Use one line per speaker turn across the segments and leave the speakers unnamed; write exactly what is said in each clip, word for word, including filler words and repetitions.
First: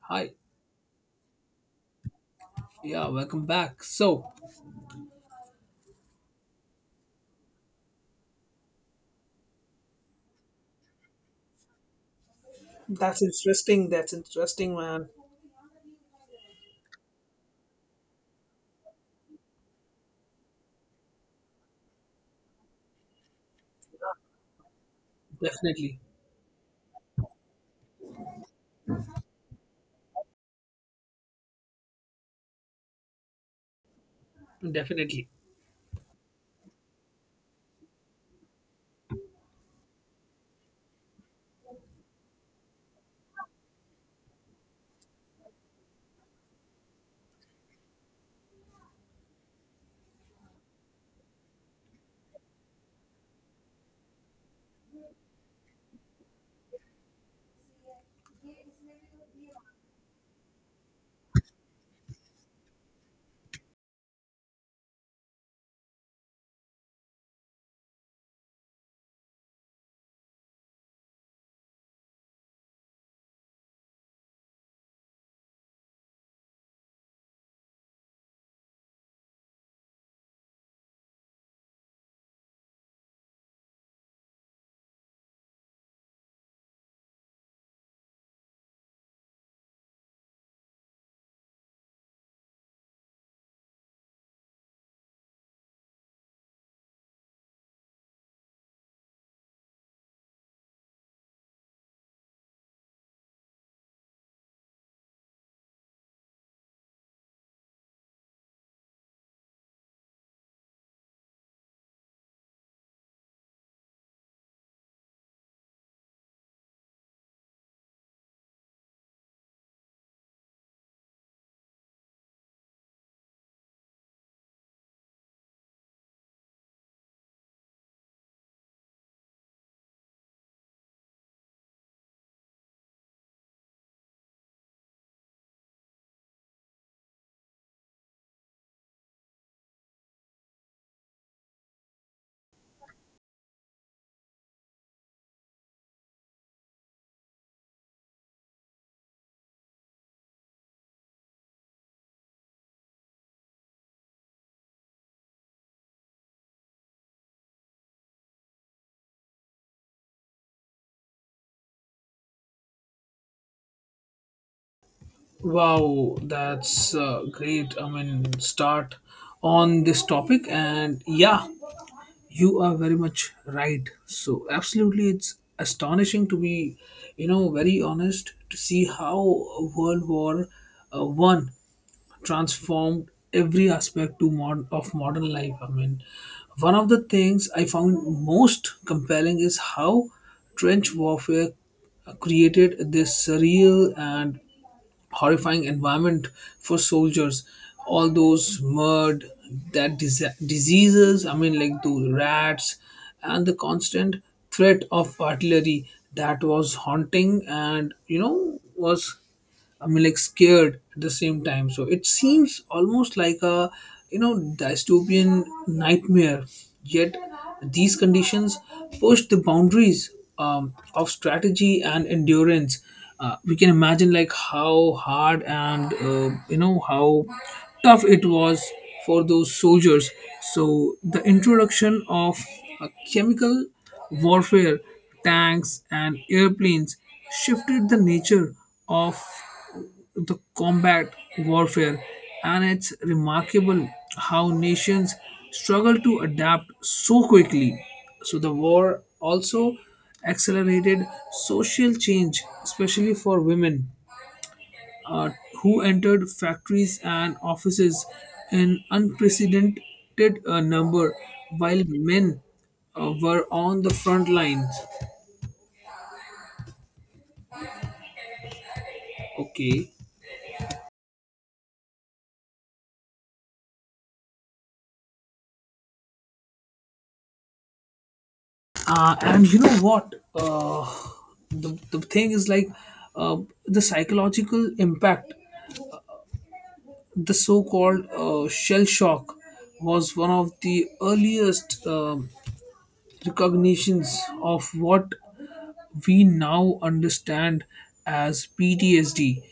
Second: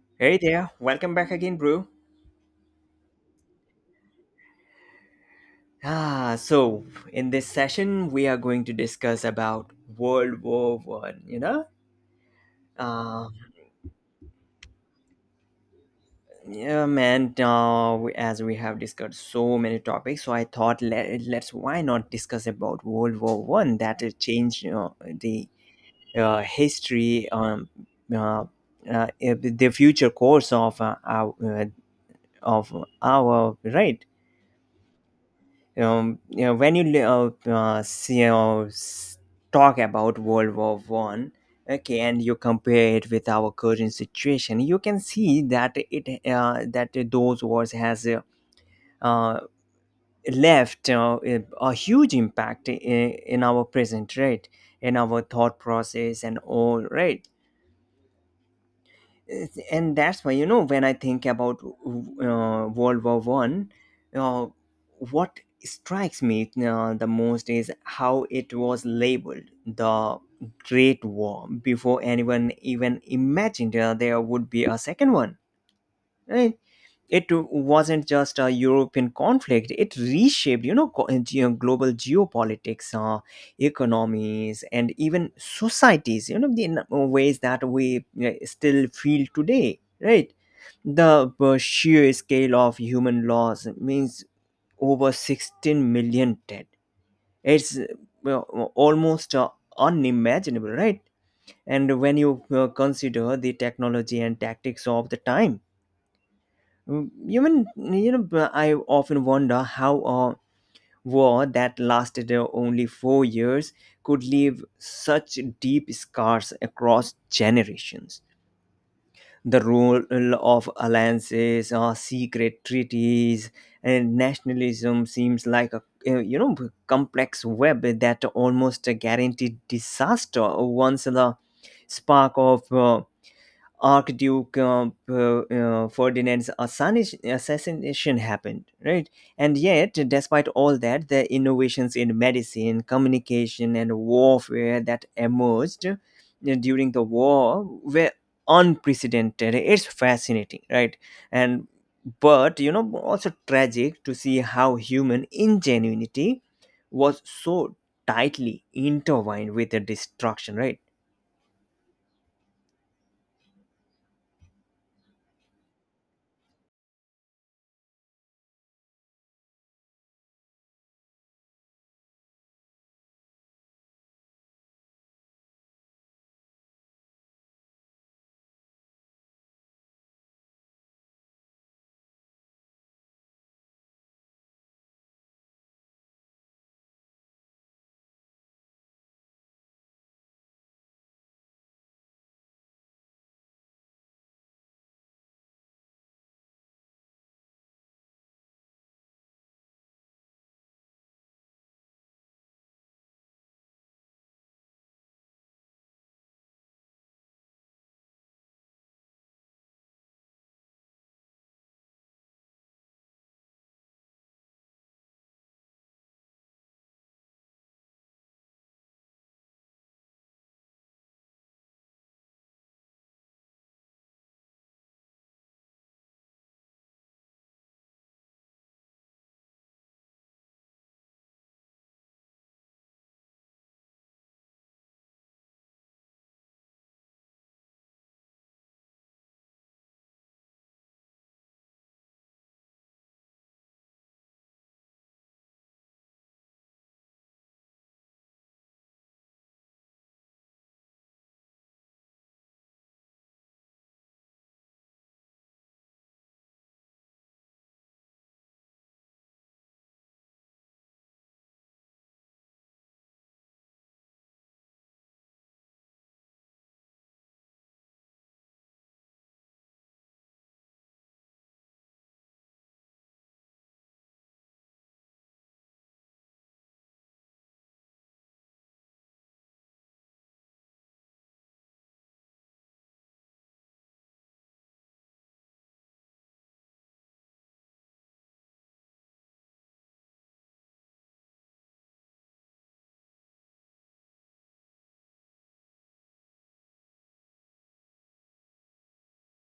Hi.
Hey there, welcome back again, bro.
Yeah, welcome back. So,
Ah, so in this session we are going to discuss about World War One. You know,
that's
uh,
interesting. That's interesting, man.
yeah, man. Uh, we- as we have discussed so many topics, so I thought let, let's why not discuss about World War One that it changed, you know, the
Definitely,
uh, history, um, uh, uh, the future course of uh, our uh, of our right.
definitely.
Um, you know, when you li- uh, uh, see, you know, s- talk about World War One, okay, and you compare it with our current situation. You can see that it uh, that those wars has uh, uh, left uh, a a huge impact in, in our present, right, in our thought process and all, right. It's- and that's why, you know, when I think about uh, World War One, uh, what strikes me uh, the most is how it was labeled the great war before anyone even imagined uh, there would be a second one, right? It wasn't just a European conflict. It reshaped, you know, co- geo- global geopolitics, uh, economies, and even societies, you know, in ways that we uh, still feel today, right. The uh, sheer scale of human loss means over sixteen million dead. It's uh, well, almost uh, unimaginable, right. And when you uh, consider the technology and tactics of the time. Mm. Even you know, b- I often wonder how a war that lasted uh, only four years could leave such deep scars across generations. The role of alliances, uh, secret treaties, and nationalism seems like a uh, you know complex web that almost guaranteed disaster once the spark of. uh, Archduke uh, uh, uh, Ferdinand's assassini- assassination happened, right? And yet, despite all that, the innovations in medicine, communication, and warfare that emerged uh, during the war were unprecedented. It's fascinating, right? And but you know, also tragic to see how human ingenuity was so tightly intertwined with the destruction, right?
Wow, that's uh, great. I mean, start on this topic, and yeah, you are very much right. So, absolutely, it's astonishing to be, you know, very honest to see how World War uh, One transformed every aspect to mod- of modern life. I mean, one of the things I found most compelling is how trench warfare created this surreal and horrifying environment for soldiers, all those mud, that dise diseases, I mean, like those rats and the constant threat of artillery that was haunting, and you know was, I mean, like scared at the same time. So it seems almost like a, you know, dystopian nightmare. Yet these conditions push the boundaries um, of strategy and endurance. Uh, we can imagine like how hard and uh, you know how tough it was for those soldiers. So the introduction of a chemical warfare, tanks and airplanes shifted the nature of the combat warfare, and it's remarkable how nations struggle to adapt so quickly. So, the war also accelerated social change, especially for women uh, who entered factories and offices in unprecedented uh, number, while men uh, were on the front lines. Okay. uh, and you know what, uh, the, the thing is like, uh, the psychological impact, the so-called uh, shell shock, was one of the earliest um recognitions of what we now understand as P T S D,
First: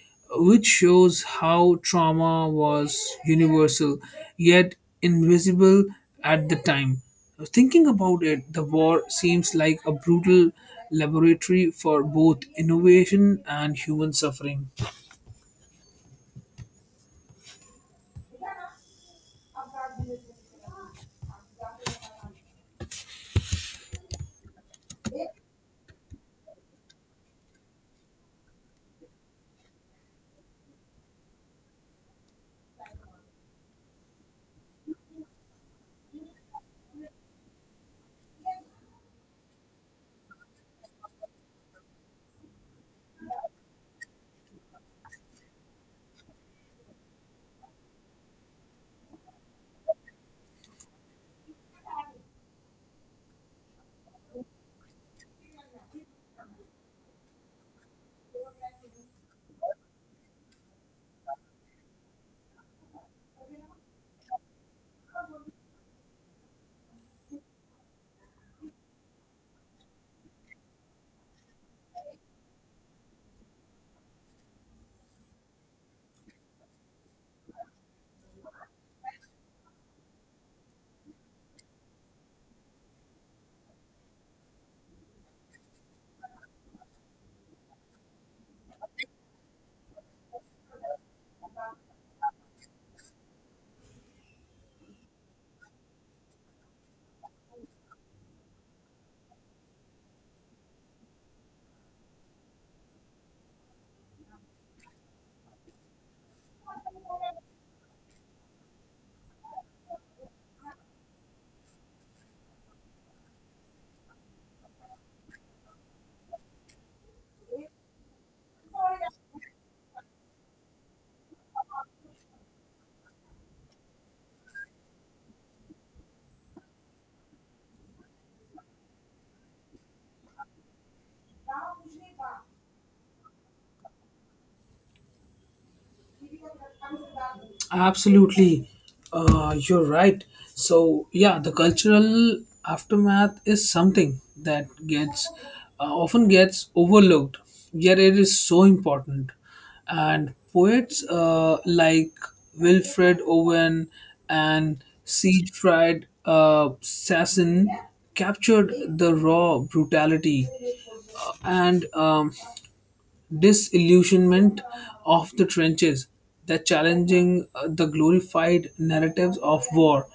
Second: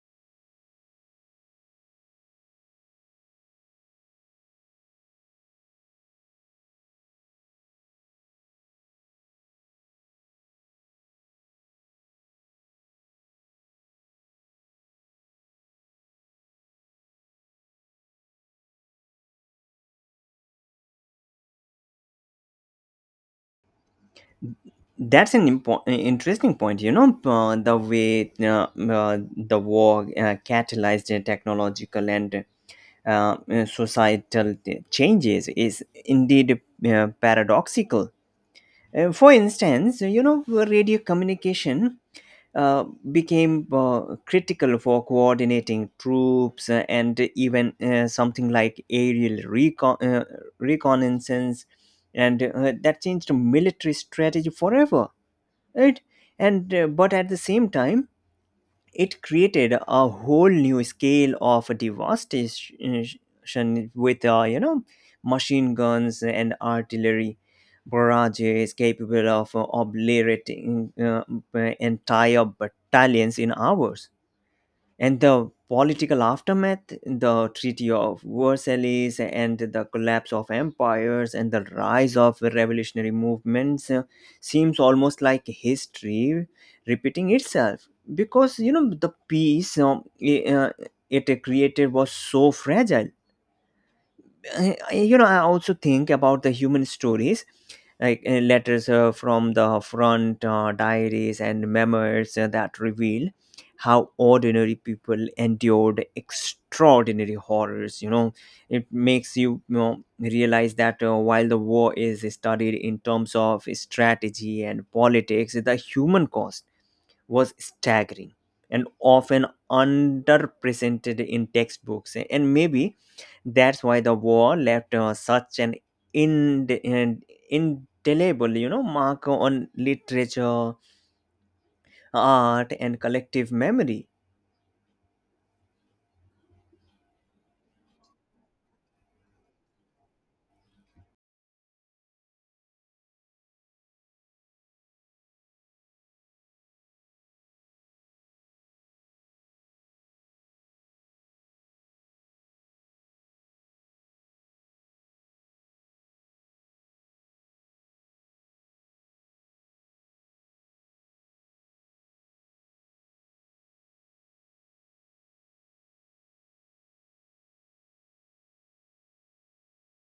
which shows how trauma was universal yet invisible at the time. Thinking about it, the war seems like a brutal laboratory for both innovation and human suffering.
That's an impo- interesting point. You know, uh, the way uh, uh, the war uh, catalyzed the technological and uh, uh, societal changes is indeed uh, paradoxical. Uh, for instance, you know, radio communication uh, became uh, critical for coordinating troops uh, and even uh, something like aerial recon- uh, reconnaissance, and uh, that changed military strategy forever, right. And uh, but at the same time, it created a whole new scale of devastation with, uh, you know, machine guns and artillery barrages capable of uh, obliterating uh, entire battalions in hours. And the political aftermath, the Treaty of Versailles and the collapse of empires and the rise of revolutionary movements uh, seems almost like history repeating itself, because you know the peace um, i- uh, it created was so fragile. I- I- you know, I also think about the human stories, like uh, letters uh, from the front, uh, diaries and memoirs uh, that reveal how ordinary people endured extraordinary horrors, you know. It makes you, you know, realize that uh, while the war is studied in terms of strategy and politics, the human cost was staggering and often underrepresented in textbooks. And maybe that's why the war left uh, such an ind- and indelible, you know, mark on literature, art, and collective memory.
Absolutely, uh, you're right. So yeah, the cultural aftermath is something that gets uh, often gets overlooked, yet it is so important. And poets uh, like Wilfred Owen and Siegfried uh, Sassoon captured the raw brutality uh, and um, disillusionment of the trenches, that challenging uh, the glorified narratives of war.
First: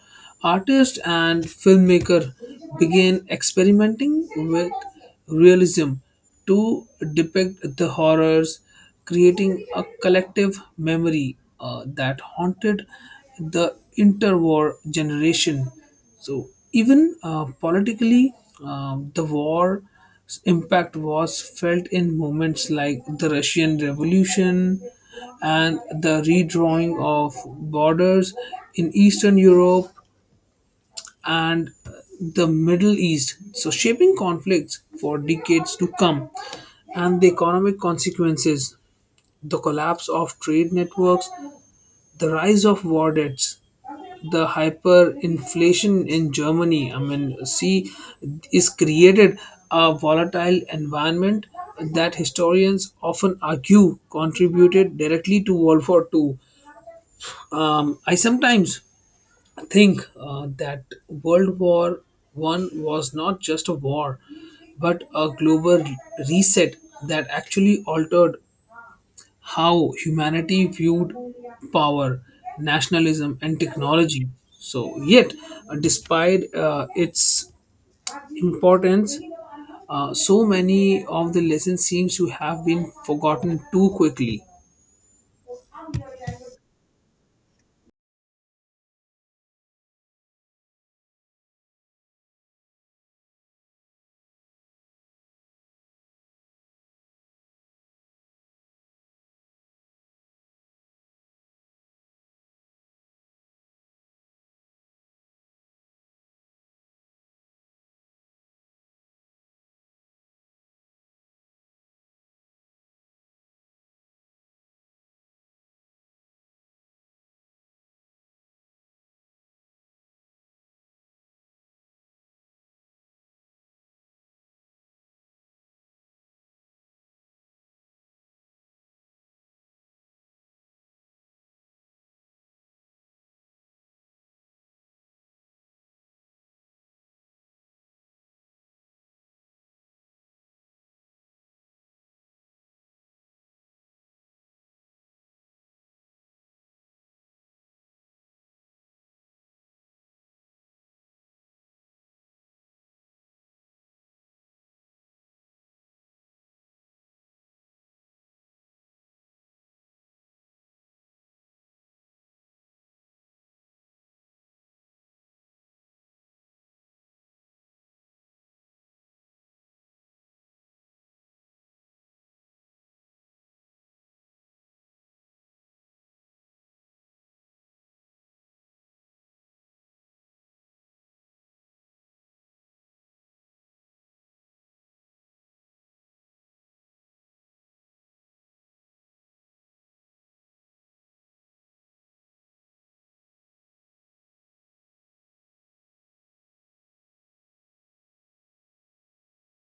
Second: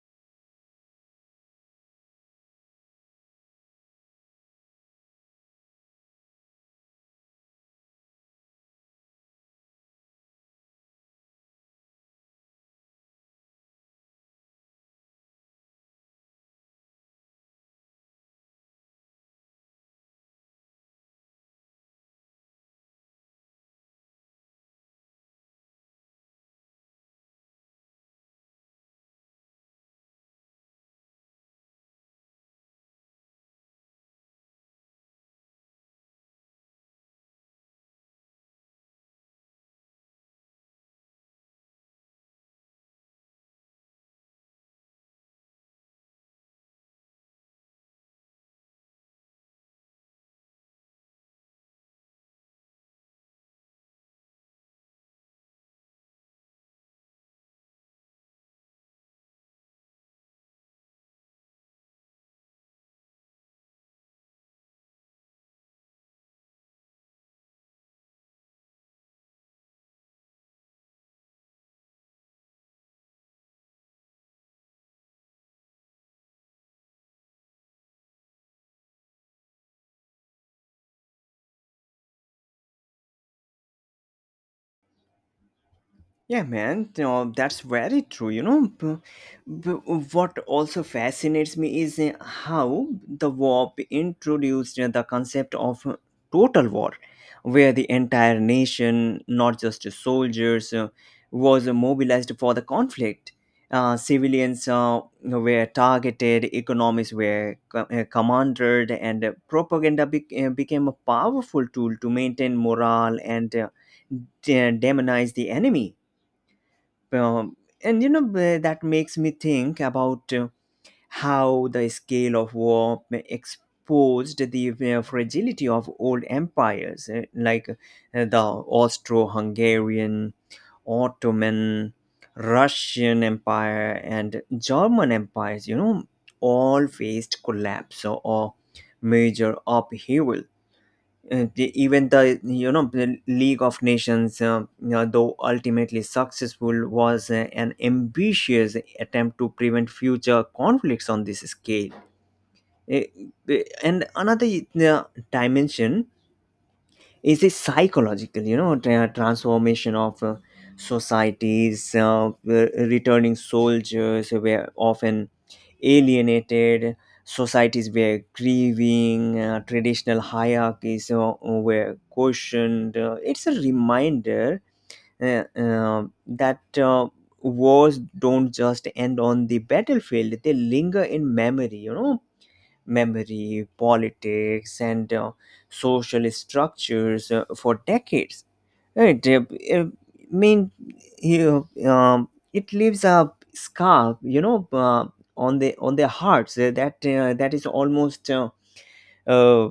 Artists and filmmaker began experimenting with realism to depict the horrors, creating a collective memory uh, that haunted the interwar generation. So even uh, politically, uh, the war's impact was felt in moments like the Russian Revolution and the redrawing of borders in Eastern Europe and uh, the Middle East, so shaping conflicts for decades to come. And the economic consequences, the collapse of trade networks, the rise of war debts, the hyperinflation in Germany, I mean, see, is created a volatile environment that historians often argue contributed directly to World War Two. Um, I sometimes think uh, that World War One was not just a war, but a global reset that actually altered how humanity viewed power, nationalism, and technology. So, yet, uh, despite uh, its importance, uh, so many of the lessons seems to have been forgotten too quickly.
Yeah, man, you know, that's very true. You know, B- b- what also fascinates me is uh, how the war introduced uh, the concept of uh, total war, where the entire nation, not just the soldiers, uh, was uh, mobilized for the conflict. Uh, civilians uh, were targeted, economies were co- uh, commanded, and uh, propaganda bec- uh, became a powerful tool to maintain morale and uh, de- demonize the enemy. Um, and you know b- that makes me think about uh, how the scale of war exposed the uh, fragility of old empires, uh, like uh, the Austro-Hungarian, Ottoman, Russian empire, and German empires, you know, all faced collapse or or major upheaval. Uh, the- even the you know the League of Nations, um, you know, though ultimately successful, was uh, an ambitious attempt to prevent future conflicts on this scale. Eh, eh, And another uh, dimension is a psychological, you know, tra- transformation of uh, societies. Uh, the returning soldiers were often alienated, societies were grieving, uh, traditional hierarchies uh, were questioned. Uh, it's a reminder uh, uh, that uh, wars don't just end on the battlefield, they linger in memory, you know, memory, politics, and uh, social structures uh, for decades. Right? uh, I mean, you, um, it leaves a scar, you know, uh, on the on their hearts uh, that uh, that is almost uh, uh,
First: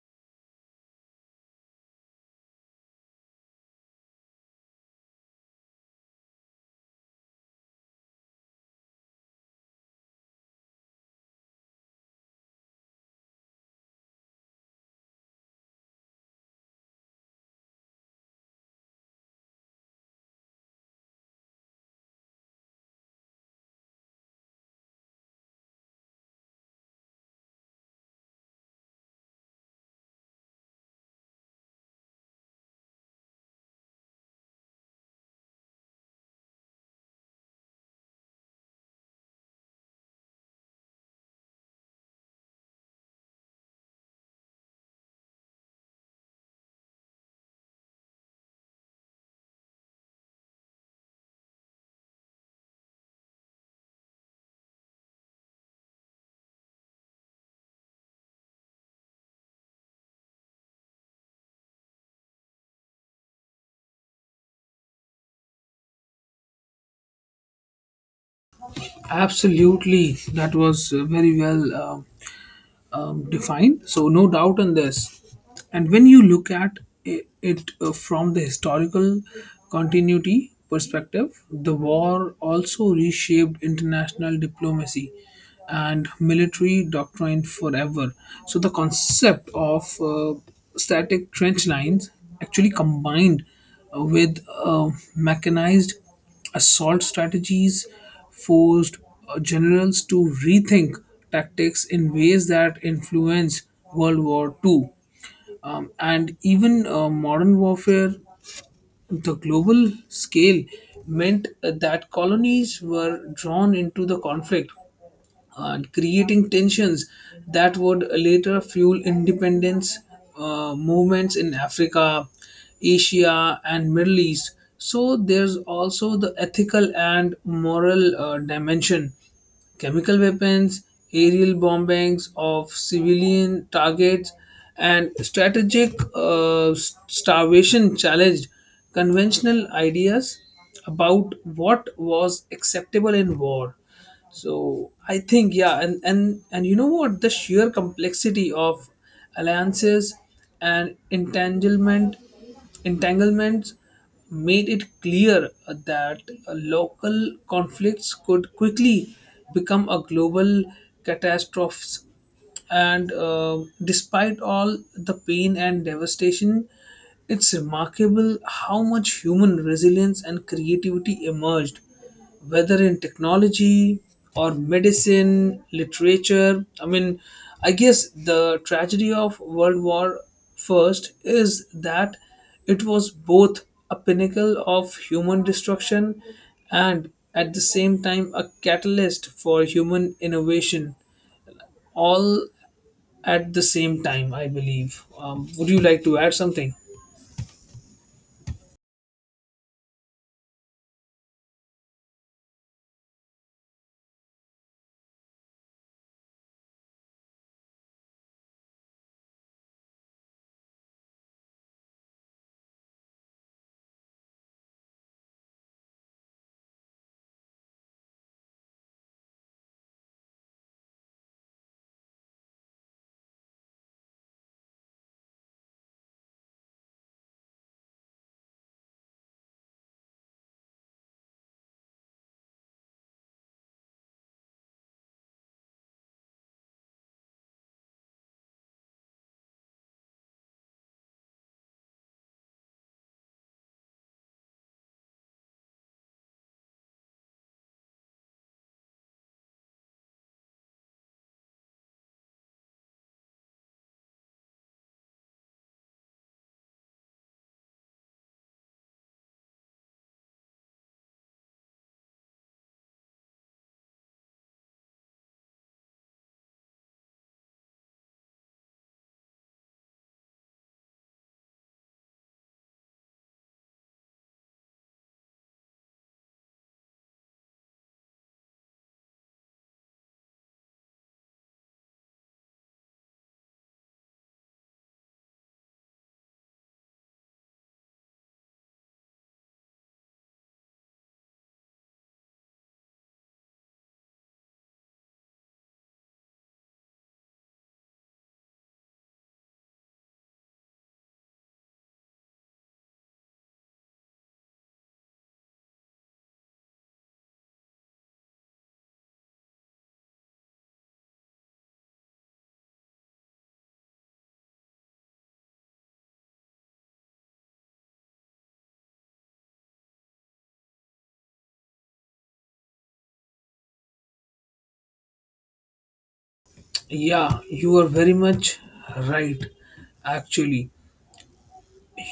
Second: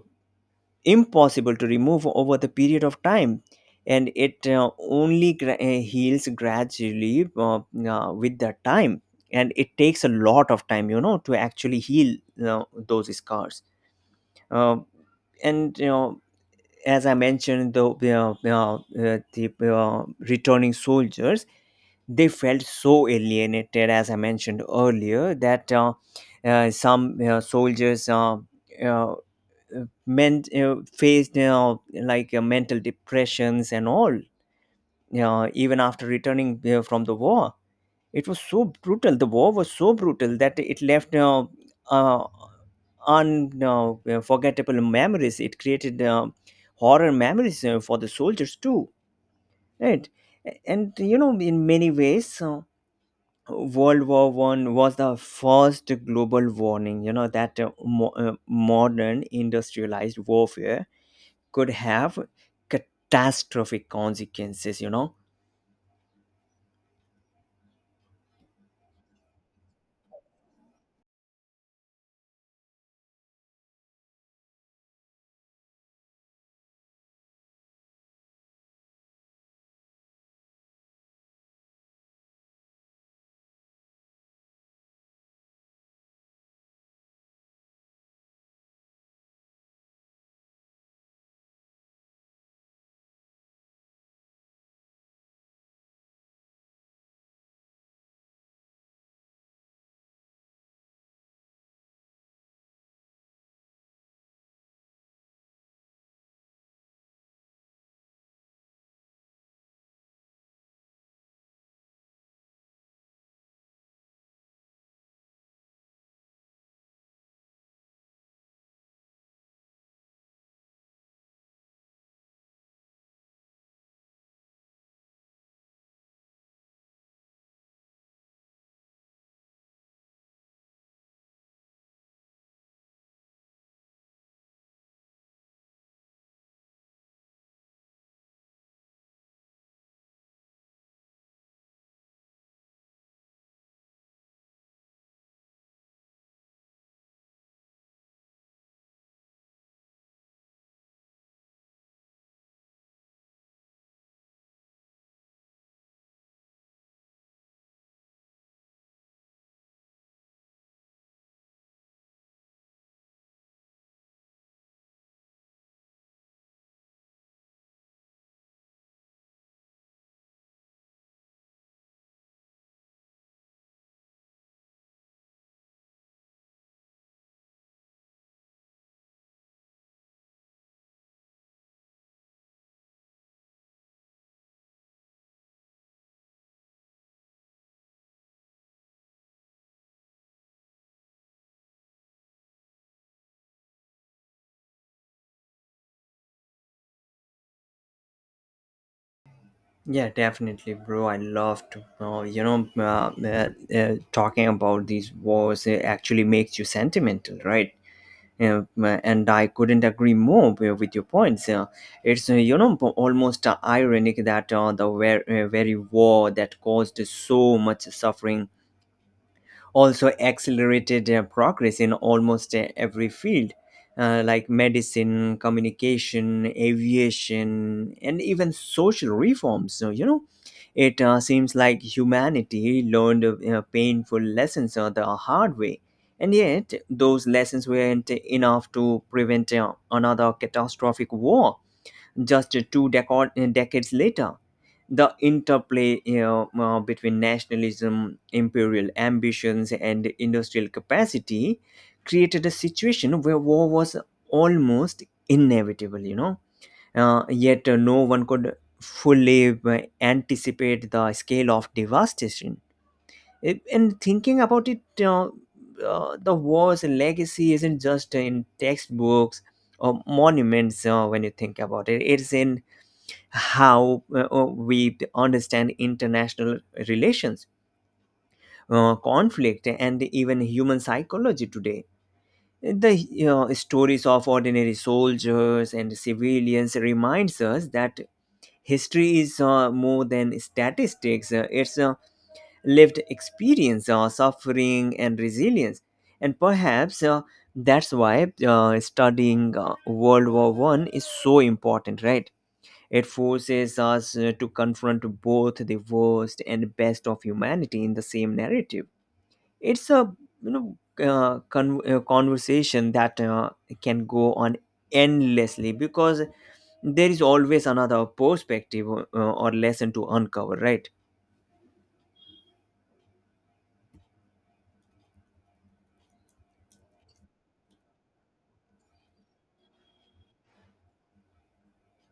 impossible to remove over the period of time. And it uh, only gra- uh, heals gradually, uh, uh, with the time, and it takes a lot of time, you know, to actually heal uh, those scars. Uh, and you know as I mentioned, the, you know, uh, the uh, returning soldiers, they felt so alienated, as I mentioned earlier, that uh, uh, some uh, soldiers uh, uh, meant uh, faced, you know, like uh, mental depressions and all, you know, even after returning uh, from the war. It was so brutal. The war was so brutal that it left uh, uh, unforgettable memories. It created uh, horror memories uh, for the soldiers too, right? A- And you know, in many ways, uh, World War One was the first global warning, you know, that uh, mo- uh, modern industrialized warfare could have catastrophic consequences, you know.
Absolutely, that was uh, very well. um um, defined. So no doubt on this. And when you look at i- it uh, from the historical continuity perspective, the war also reshaped international diplomacy and military doctrine forever. So the concept of uh, static trench lines actually combined uh, with uh, mechanized assault strategies forced uh, generals to rethink tactics in ways that influenced World War two. Um, and even uh, modern warfare, the global scale meant uh, that colonies were drawn into the conflict and creating tensions that would later fuel independence uh, movements in Africa, Asia, and Middle East. So there's also the ethical and moral uh, dimension. Chemical weapons, aerial bombings of civilian targets, and strategic uh, s- starvation challenged conventional ideas about what was acceptable in war. So I think, yeah, and and and you know what, the sheer complexity of alliances and entanglement entanglements made it clear that local conflicts could quickly become a global catastrophe. And uh, despite all the pain and devastation, it's remarkable how much human resilience and creativity emerged, whether in technology or medicine, literature. I mean, I guess the tragedy of World War First is that it was both a pinnacle of human destruction and at the same time a catalyst for human innovation, all at the same time, I believe. Um, would you like to add something?
Yeah, definitely, bro. I love to know, you know, uh, uh, uh, talking about these wars, it actually makes you sentimental, right? Uh, and I couldn't agree more wi- with your points. Uh, it's, uh, you know, po- almost uh, ironic that uh, the ver- uh, very war that caused so much suffering also accelerated uh, progress in almost uh, every field, uh, like medicine, communication, aviation, and even social reforms. So, you know, it uh, seems like humanity learned uh, painful lessons uh, the hard way. And yet, those lessons weren't enough to prevent uh, another catastrophic war just two decod- decades later. The interplay, you know, uh, between nationalism, imperial ambitions, and industrial capacity created a situation where war was almost inevitable, you know. Uh, yet uh, no one could fully uh, anticipate the scale of devastation. It- and thinking about it, uh, uh, the war's legacy isn't just in textbooks or monuments. Uh, when you think about it, it's in how uh, uh, we understand international relations, uh, conflict, and even human psychology today. The, you know, stories of ordinary soldiers and civilians reminds us that history is uh, more than statistics. Uh, it's a lived experience, uh, suffering, and resilience. And perhaps uh, that's why uh, studying uh, World War One is so important, right? It forces us uh, to confront both the worst and best of humanity in the same narrative. It's a, you know, uh, con- uh, conversation that uh, can go on endlessly, because there is always another perspective uh, or lesson to uncover, right?
Yeah, you are very much right, actually.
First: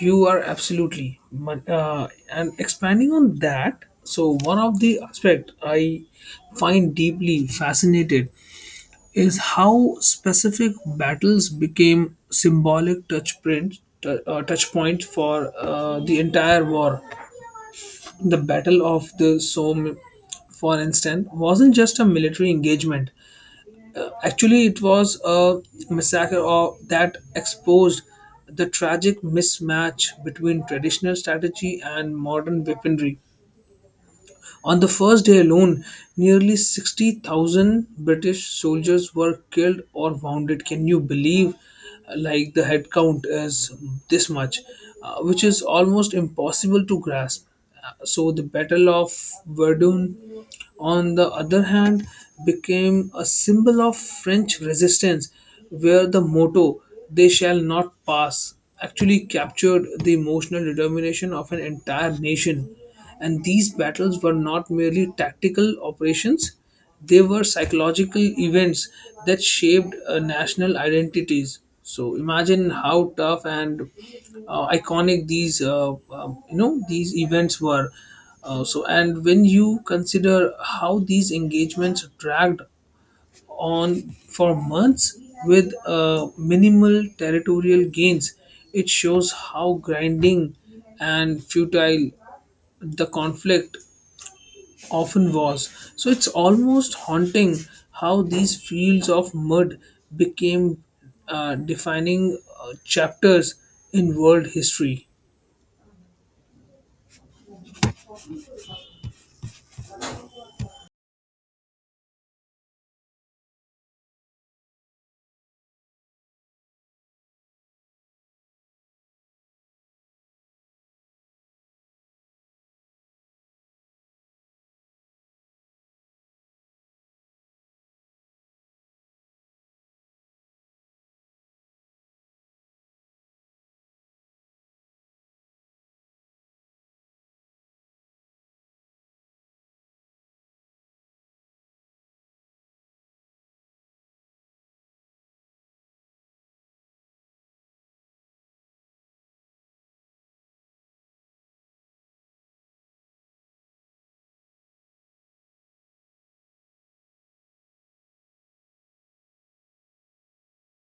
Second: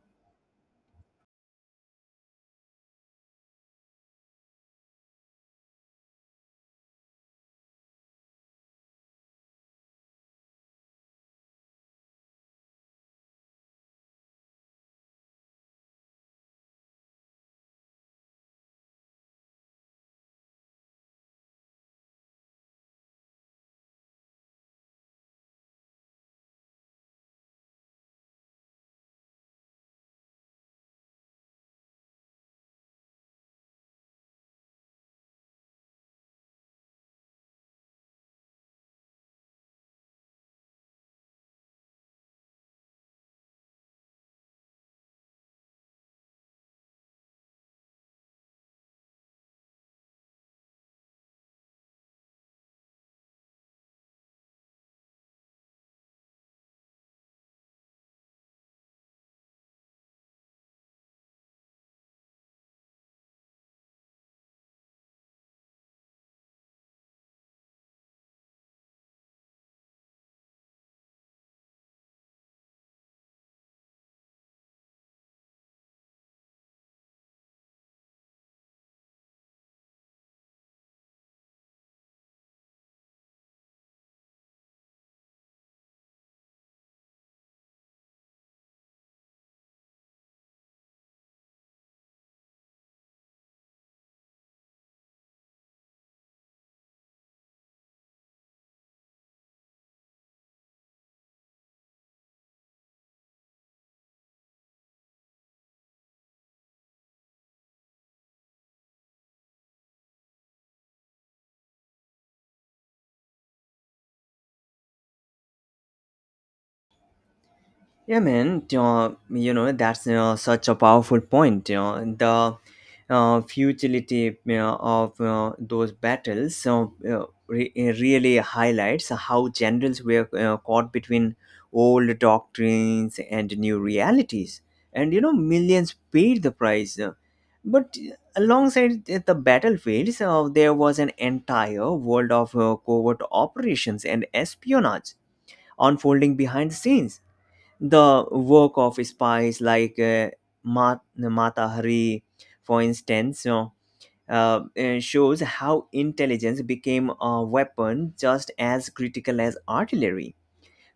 You are absolutely. But, Uh, and expanding on that, so one of the aspect I find deeply fascinated is how specific battles became symbolic touch print, t- uh, touch points for uh, the entire war. The Battle of the Somme, for instance, wasn't just a military engagement. Actually, it was a massacre of, that exposed the tragic mismatch between traditional strategy and modern weaponry. On the first day alone, nearly sixty thousand British soldiers were killed or wounded. Can you believe? Like the head count is this much, uh, which is almost impossible to grasp. Uh, So the Battle of Verdun, on the other hand, became a symbol of French resistance, where the motto "They shall not pass" actually captured the emotional determination of an entire nation. And these battles were not merely tactical operations, they were psychological events that shaped uh, national identities. So imagine how tough and uh, iconic these uh, um, you know these events were. Uh, so and when you consider how these engagements dragged on for months with uh, minimal territorial gains, it shows how grinding and futile the conflict often was. So it's almost haunting how these fields of mud became uh, defining uh, chapters in world history.
Yeah, man. Uh, you know, that's uh, such a powerful point. You know, the uh, futility, you know, of uh, those battles, so, uh, re- really highlights how generals were uh, caught between old doctrines and new realities, and you know, millions paid the price. Uh, But alongside the the battlefields, uh, there was an entire world of uh, covert operations and espionage unfolding behind the scenes. The work of spies like uh, Ma- Mata Hari, for instance, you know, uh, uh, shows how intelligence became a weapon just as critical as artillery.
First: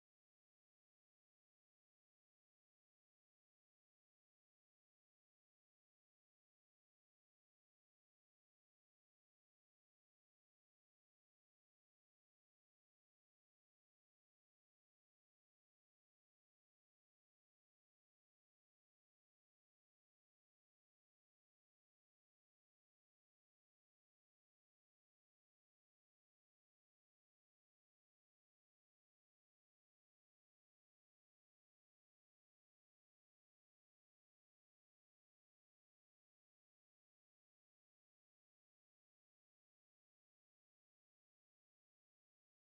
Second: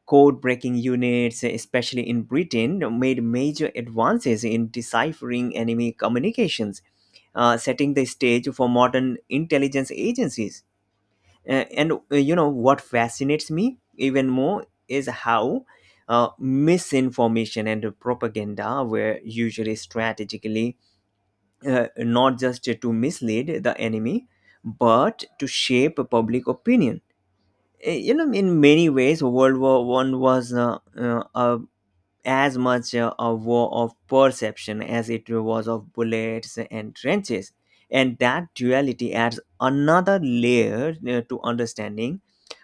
Code breaking units, especially in Britain, made major advances in deciphering enemy communications, uh, setting the stage for modern intelligence agencies. A- and uh, you know, what fascinates me even more is how uh, misinformation and propaganda were usually strategically, uh, not just to mislead the enemy, but to shape public opinion. Uh, you know, in many ways, World War One was, uh, uh, a as much uh, a war of perception as it was of bullets and trenches. And that duality adds another layer uh, to understanding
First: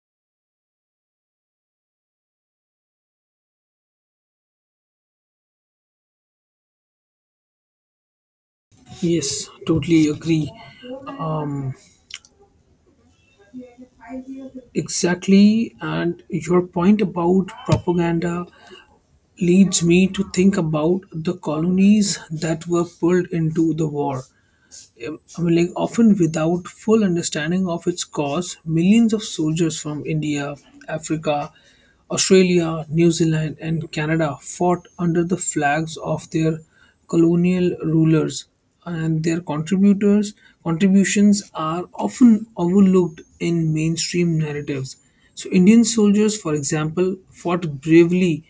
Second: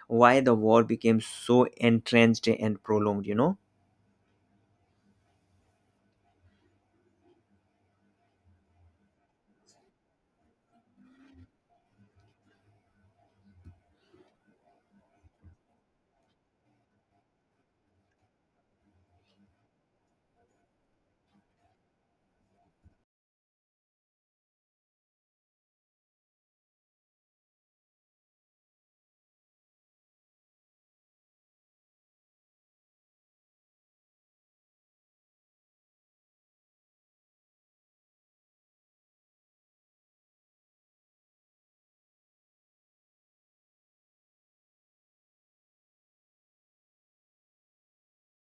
why the war became so entrenched and prolonged, you know.
Yes, totally agree. Um, exactly. And your point about propaganda leads me to think about the colonies that were pulled into the war, um, like often without full understanding of its cause. Millions of soldiers from India, Africa, Australia, New Zealand, and Canada fought under the flags of their colonial rulers, and their contributors contributions are often overlooked in mainstream narratives. So, Indian soldiers, for example, fought bravely,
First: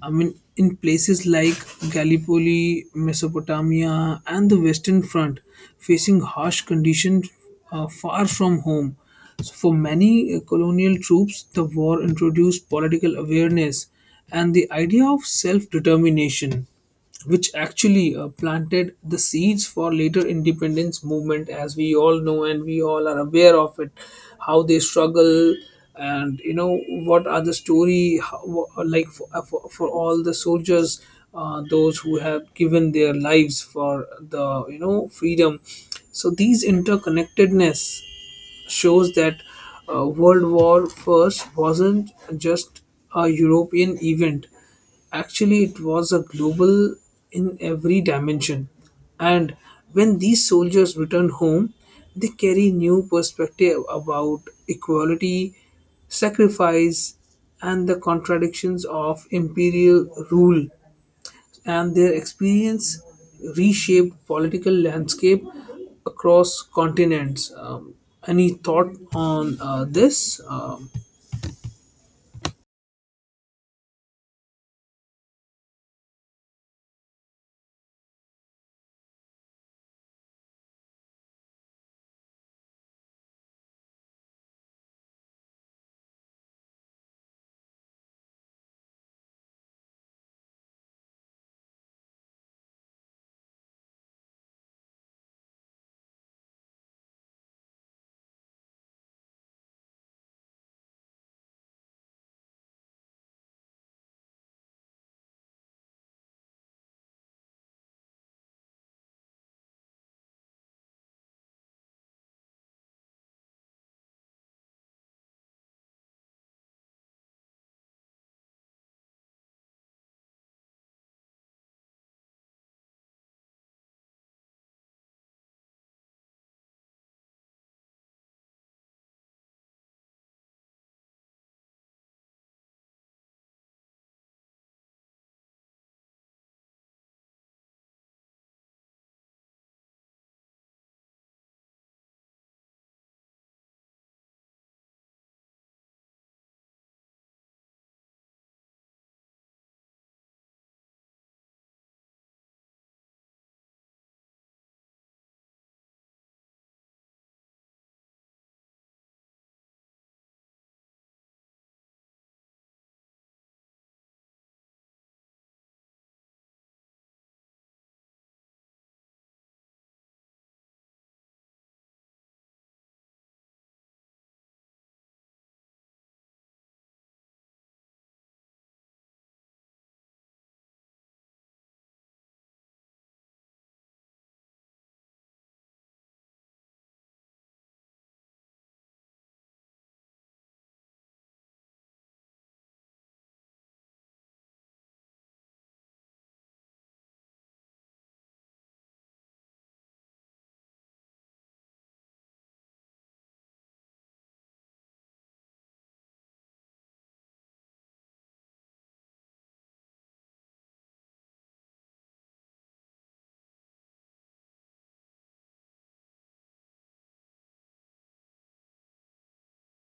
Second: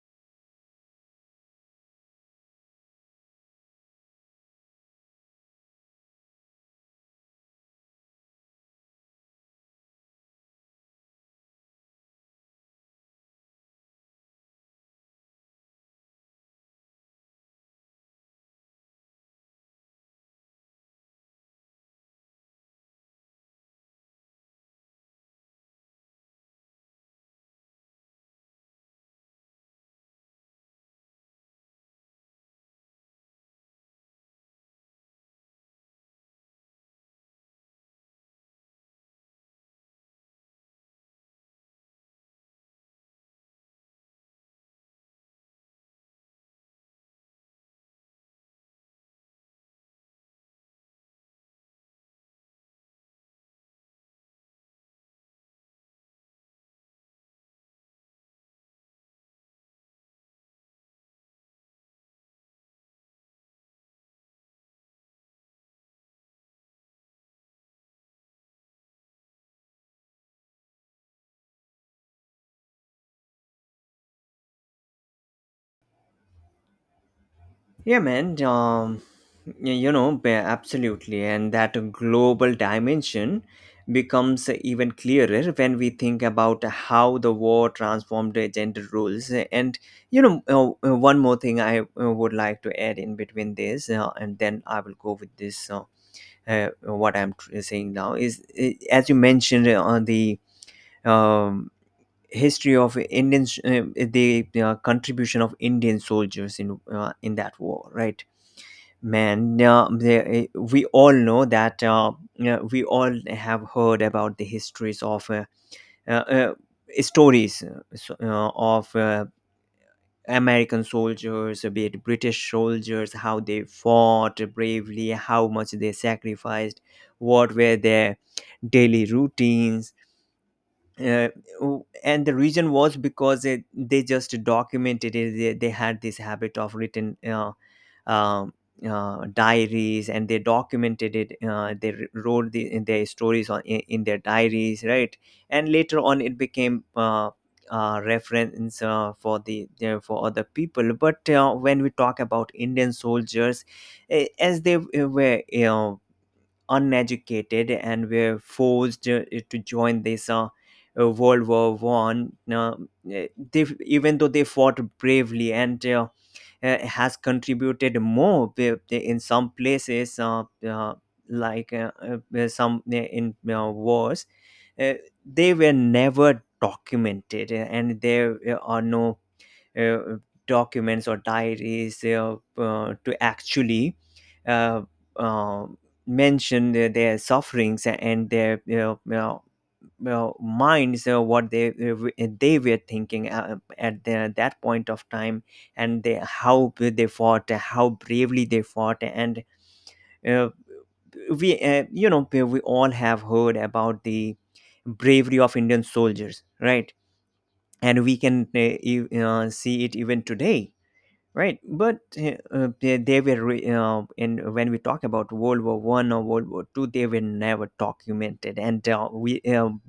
I mean, in places like Gallipoli, Mesopotamia, and the Western Front, facing harsh conditions uh, far from home. So, for many uh, colonial troops, the war introduced political awareness and the idea of self determination, which actually uh, planted the seeds for later independence movement, as we all know, and we all are aware of it. How they struggle, and you know what are the story, how, wha- like for, uh, for, for all the soldiers, uh, those who have given their lives for the you know freedom. So these interconnectedness shows that uh, World War First wasn't just a European event. Actually, it was a global in every dimension. And when these soldiers return home, they carry new perspective about equality, sacrifice, and the contradictions of imperial rule, and their experience reshaped political landscape across continents. Um, any thought on uh, this? Um,
Yeah, man. Um, y- you know, ba- absolutely. And that global dimension becomes even clearer when we think about how the war transformed the gender roles. And, you know, uh, uh, one more thing I uh, would like to add in between this, uh, and then I will go with this. Uh, uh, what I'm tr- saying now is, uh, as you mentioned uh, on the um, history of Indian, uh, the uh, contribution of Indian soldiers in, uh, in that war, right? Man, uh, the- eh, we all know that uh, yeah, we all have heard about the histories of uh, uh, uh, stories uh, so- uh, of uh, American soldiers, uh, be it British soldiers, how they fought bravely, how much they sacrificed, what were their daily routines, uh, w- and the reason was because it, they just documented it they, They had this habit of written uh, um uh, diaries, and they documented it uh, they r- Wrote the, in their stories on in, in their diaries, right? And later on it became uh, uh, reference uh, for the uh, for other people. But uh, when we talk about indian soldiers, eh, as they eh, were, you know, uneducated and were forced, uh, eh, to join this uh, uh, World War One. Uh, eh, they Even though they fought bravely and, uh, eh, has contributed more with- in some places, uh, uh, like uh, uh, eh, some eh, in uh, wars, uh, they were never documented, eh, and there eh, are no uh, documents or diaries uh, uh, to actually uh, uh, mention their, their sufferings and their you know, you know, well, minds uh, what they they were thinking uh, at the, that point of time, and they, how they fought, how bravely they fought. And uh, we uh, you know we all have heard about the bravery of indian soldiers, right? And we can uh, e- uh, see it even today. Right, but eh, uh, they, they were re- uh, in when we talk about World War One or World War Two, they were never documented, and uh, we um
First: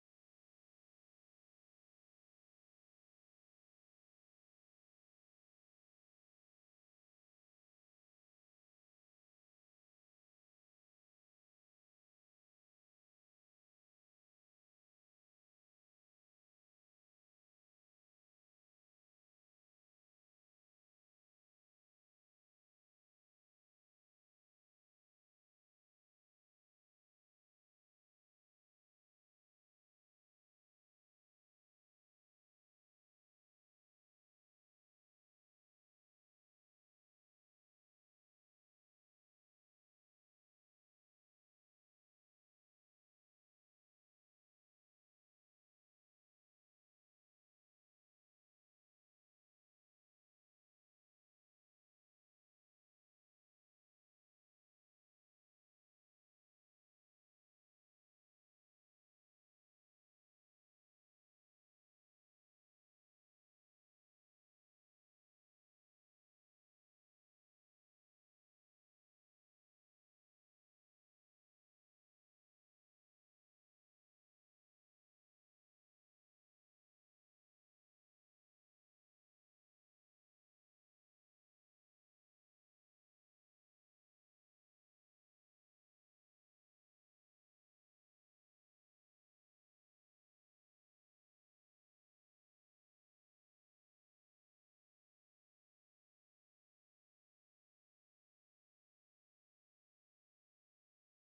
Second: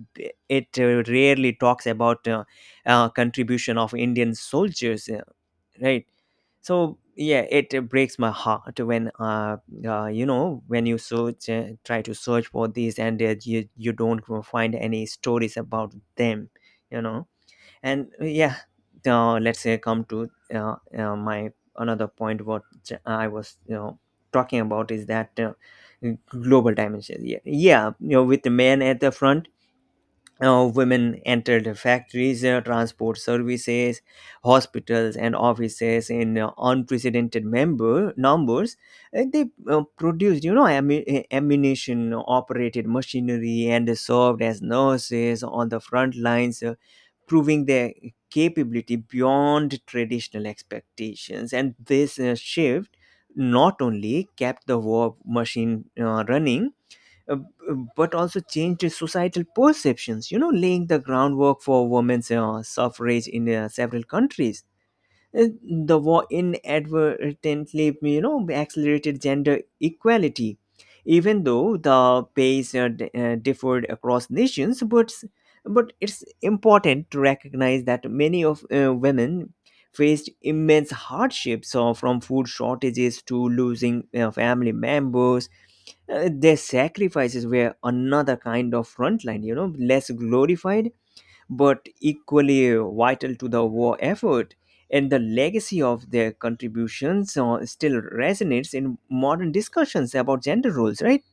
it uh, rarely talks about uh, uh, contribution of Indian soldiers, uh, right? So yeah, it uh, breaks my heart when uh, uh you know when you search, uh, try to search for these, and uh, you you don't find any stories about them, you know and uh, yeah, uh, let's say come to uh, uh, my another point what j- i was you know talking about is that uh, global dimension. Yeah, yeah, you know, with the man at the front, uh, women entered factories, uh, transport services, hospitals, and offices in uh, unprecedented member numbers. Uh, they uh, produced, you know, ammu- uh, ammunition, operated machinery, and served as nurses on the front lines, uh, proving their capability beyond traditional expectations. And this uh, shift not only kept the war machine uh, running, uh, uh, but also changed societal perceptions, you know, laying the groundwork for women's uh, suffrage in uh, several countries. Uh, The war inadvertently, you know, accelerated gender equality, even though the pace uh, d- uh, differed across nations. But but it's important to recognize that many of uh, women faced immense hardships, uh, from food shortages to losing uh, family members. Uh, their sacrifices were another kind of frontline, you know, less glorified but equally vital to the war effort. And the legacy of their contributions uh, still resonates in modern discussions about gender roles, right?